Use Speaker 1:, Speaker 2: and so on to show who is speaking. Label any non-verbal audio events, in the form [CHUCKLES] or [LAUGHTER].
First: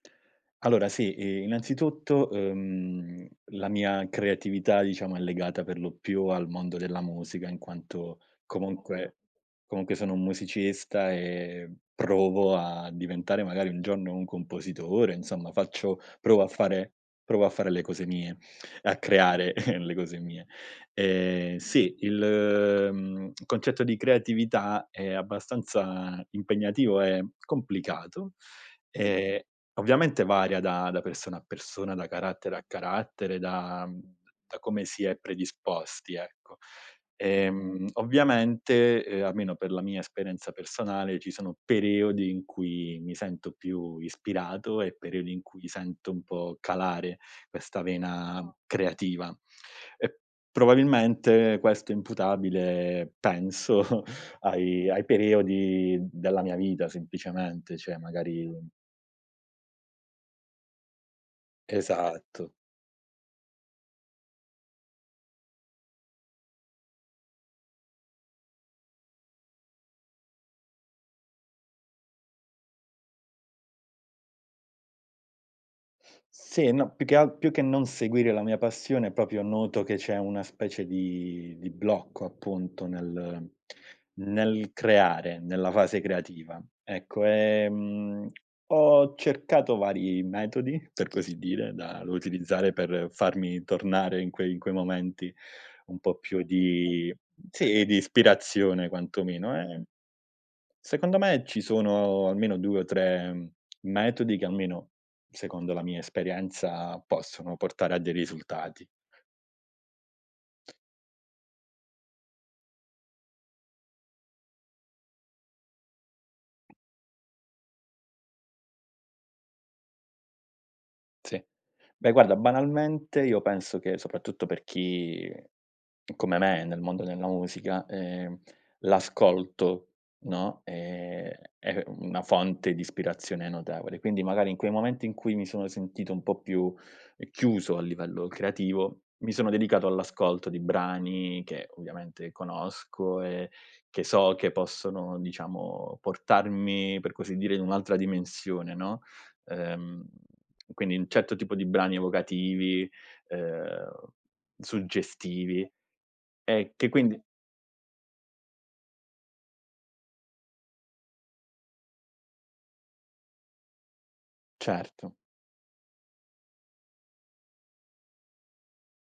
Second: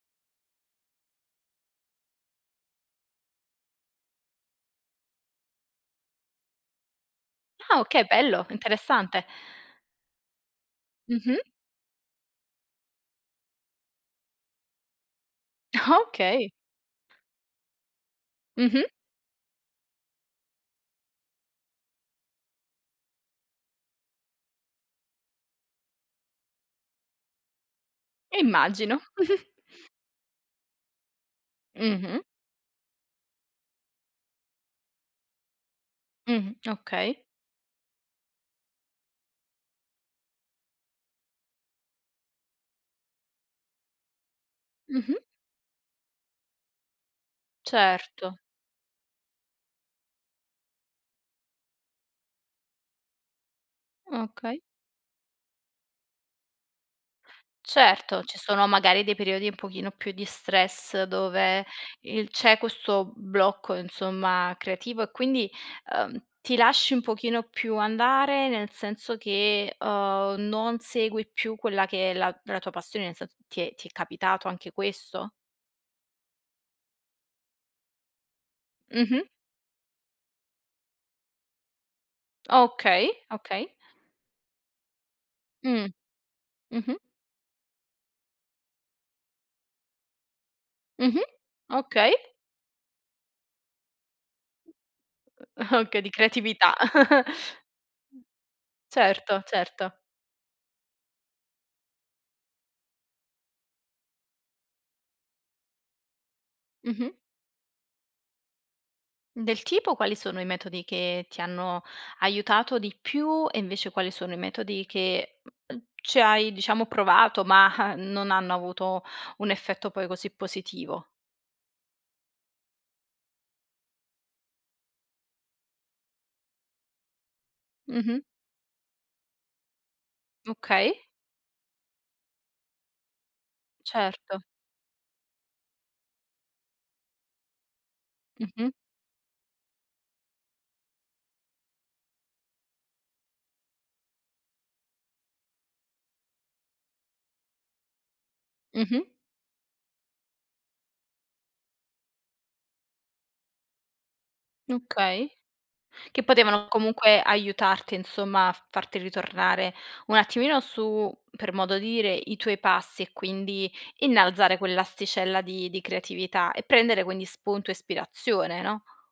Speaker 1: Allora sì, i innanzitutto, uhm, la mia creatività diciamo, è legata per lo più al mondo della musica in
Speaker 2: Ah, okay,
Speaker 1: quanto
Speaker 2: bello,
Speaker 1: comunque
Speaker 2: interessante.
Speaker 1: comunque sono un musicista
Speaker 2: Mh-mh.
Speaker 1: e provo a diventare magari un giorno un compositore, insomma faccio
Speaker 2: [CHUCKLES]
Speaker 1: provo a
Speaker 2: Okay.
Speaker 1: fare provo a fare le cose mie, e
Speaker 2: Mh-mh.
Speaker 1: a creare [CHUCKLES] le cose mie. Ehm, sì, il, mhmm, concetto di creatività è abbastanza impegnativo, è complicato,
Speaker 2: Immagino.
Speaker 1: ehm,
Speaker 2: [GIGGLES]
Speaker 1: ovviamente varia da da persona a persona, da
Speaker 2: Mh-mh.
Speaker 1: carattere a carattere, da, uhm, da come si è predisposti,
Speaker 2: Mh,
Speaker 1: ecco.
Speaker 2: okay.
Speaker 1: Ehm, ovviamente, ehm, almeno per la mia esperienza personale, ci sono periodi in cui mi sento più ispirato, e
Speaker 2: Mh-mh.
Speaker 1: periodi in cui sento un po' calare questa
Speaker 2: Certo.
Speaker 1: vena creativa. Uhm probabilmente, questo è imputabile penso, [CHUCKLES]
Speaker 2: Okay.
Speaker 1: ai ai periodi della mia vita semplicemente, cioè
Speaker 2: Certo, ci
Speaker 1: magari
Speaker 2: sono magari dei periodi un pochino più di stress dove, il
Speaker 1: Esatto.
Speaker 2: c'è questo blocco insomma creativo e quindi, uhm, ti lasci un pochino più andare, nel senso che, uhm, non segui più quella che è la la tua passione, nel sen ti è ti è capitato anche questo?
Speaker 1: Sì, no più che alt più che non seguire la mia passione,
Speaker 2: Mh-mh.
Speaker 1: proprio noto che c'è una specie di di blocco appunto
Speaker 2: Okay,
Speaker 1: nel
Speaker 2: okay.
Speaker 1: nel creare, nella
Speaker 2: Mh,
Speaker 1: fase creativa.
Speaker 2: mh-mh.
Speaker 1: Ecco, ehm, ho cercato vari metodi, per
Speaker 2: Mh-mh,
Speaker 1: così dire, da da
Speaker 2: okay.
Speaker 1: utilizzare per farmi tornare in quei in quei momenti un
Speaker 2: Okay, di
Speaker 1: po' più
Speaker 2: creatività.
Speaker 1: di
Speaker 2: [CHUCKLES]
Speaker 1: sì, di ispirazione
Speaker 2: Certo,
Speaker 1: quantomeno, ehm
Speaker 2: certo.
Speaker 1: secondo me ci sono almeno 2 o 3 metodi che, almeno secondo la mia esperienza,
Speaker 2: Mh-mh.
Speaker 1: possono portare a dei risultati.
Speaker 2: Del tipo, quali sono i metodi che ti hanno, aiutato di più, e invece quali sono i metodi che uhm, ci hai diciamo provato, mah, non hanno avuto un effetto poi così positivo?
Speaker 1: Sì. Beh, guarda, banalmente, io penso che, soprattutto per chi come me, è nel mondo della musica,
Speaker 2: Mh-mh.
Speaker 1: ehm, l'ascolto, no,
Speaker 2: Okay.
Speaker 1: ehm, è una fonte di ispirazione notevole. Quindi
Speaker 2: Certo.
Speaker 1: magari, in quei momenti in cui mi sono sentito un po' più, chiuso, a livello
Speaker 2: Mh-mh.
Speaker 1: creativo, mi sono dedicato all'ascolto di brani che, ovviamente conosco e che so che possono diciamo portarmi per così dire, in un'altra dimensione,
Speaker 2: Mh-mh.
Speaker 1: no, uhm, quindi un certo tipo di brani evocativi, uhm,
Speaker 2: Okay,
Speaker 1: suggestivi
Speaker 2: che potevano
Speaker 1: e che
Speaker 2: comunque
Speaker 1: quindi
Speaker 2: aiutarti insomma a farti ritornare un attimino su per modo dire, i tuoi passi e quindi innalzare
Speaker 1: Certo.
Speaker 2: quell'asticella di di creatività e prendere quindi spunto e ispirazione, no?